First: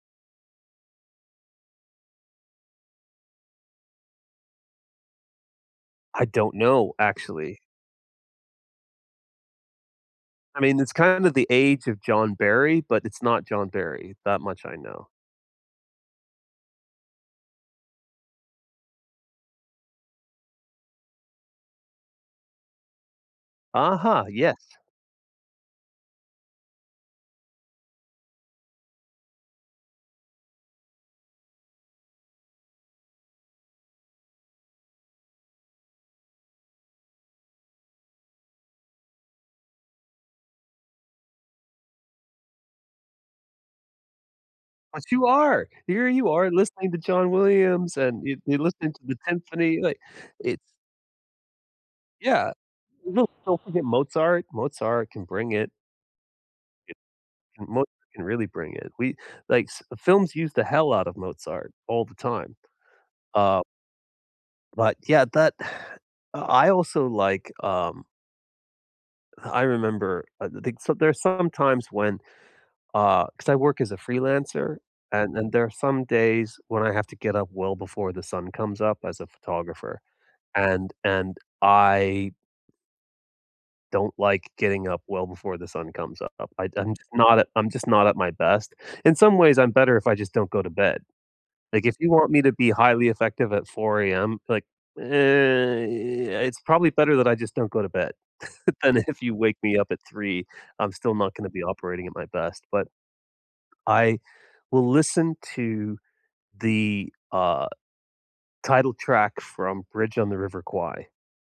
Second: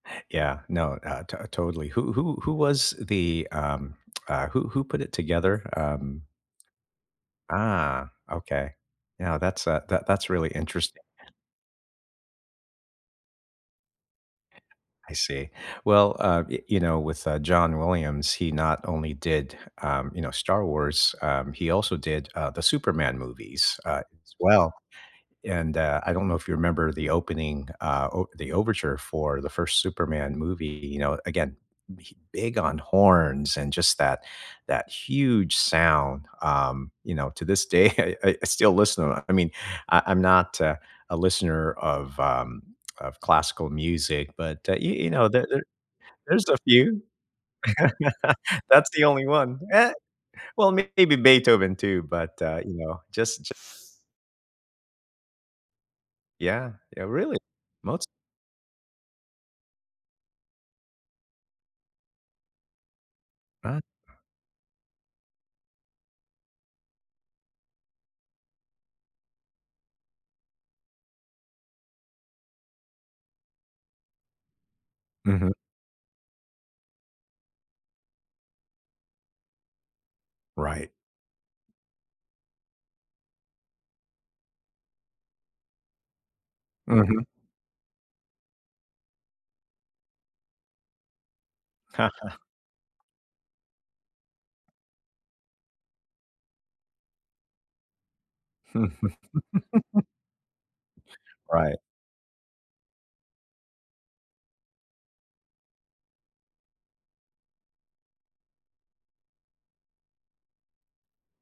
Yeah, no, uh, to totally. Who who who was the, um uh, who who put it together? Um I don't know, actually. Ah, okay, yeah, that's uh, that that's really I mean, it's interesting. kinda the age of John Berry, but it's not John Berry, that much I know. I see, well, uh, yo you know, with, uh, John Williams, he not only did, um, you know, Star Wars, um, he also did, uh, the Superman movies, uh, Uh-huh, as yes. well, and, uh, I don't know if you remember the opening, uh, o the overture for the first Superman movie, you know, again, he big on horns and just that that huge sound, um, you know, to this day I I I still listen to them. I mean, I I'm not uh, a listener of, um, of classical music, but, uh, you But you you know, there there are! Here you there's are a listening to few. John Williams, and you you're That's listening to the the only one. symphony, Eh, like it's well, maybe Beethoven too, but, Yeah, uh, you know, [unintelligible] so, just ju don't forget Mozart. Mozart can bring it. Yeah, I yeah, really, Mozart Moz can really bring it. We like films use the hell out of Mozart all the time, uh Uh But yeah, that I also like um Uh, I remember, I th think so there's some times when, uh, 'cause I work as a freelancer, and Mhm. and there are some days when I have to get up well before the sun comes up as a photographer, Right. and and I Don't like getting up well before the sun comes up. I do I'm Mhm. not I'm just not at my best. In some ways, I'm better if I just don't go to bed, like if you want me to be highly effective at 4 am, like, uh, it's probably better that I just don't go to bed, than if you wake me up at 3, I'm still not gonna be Right. operating at my best, but I will listen to the, uh, title track from Bridge on the River Kwai.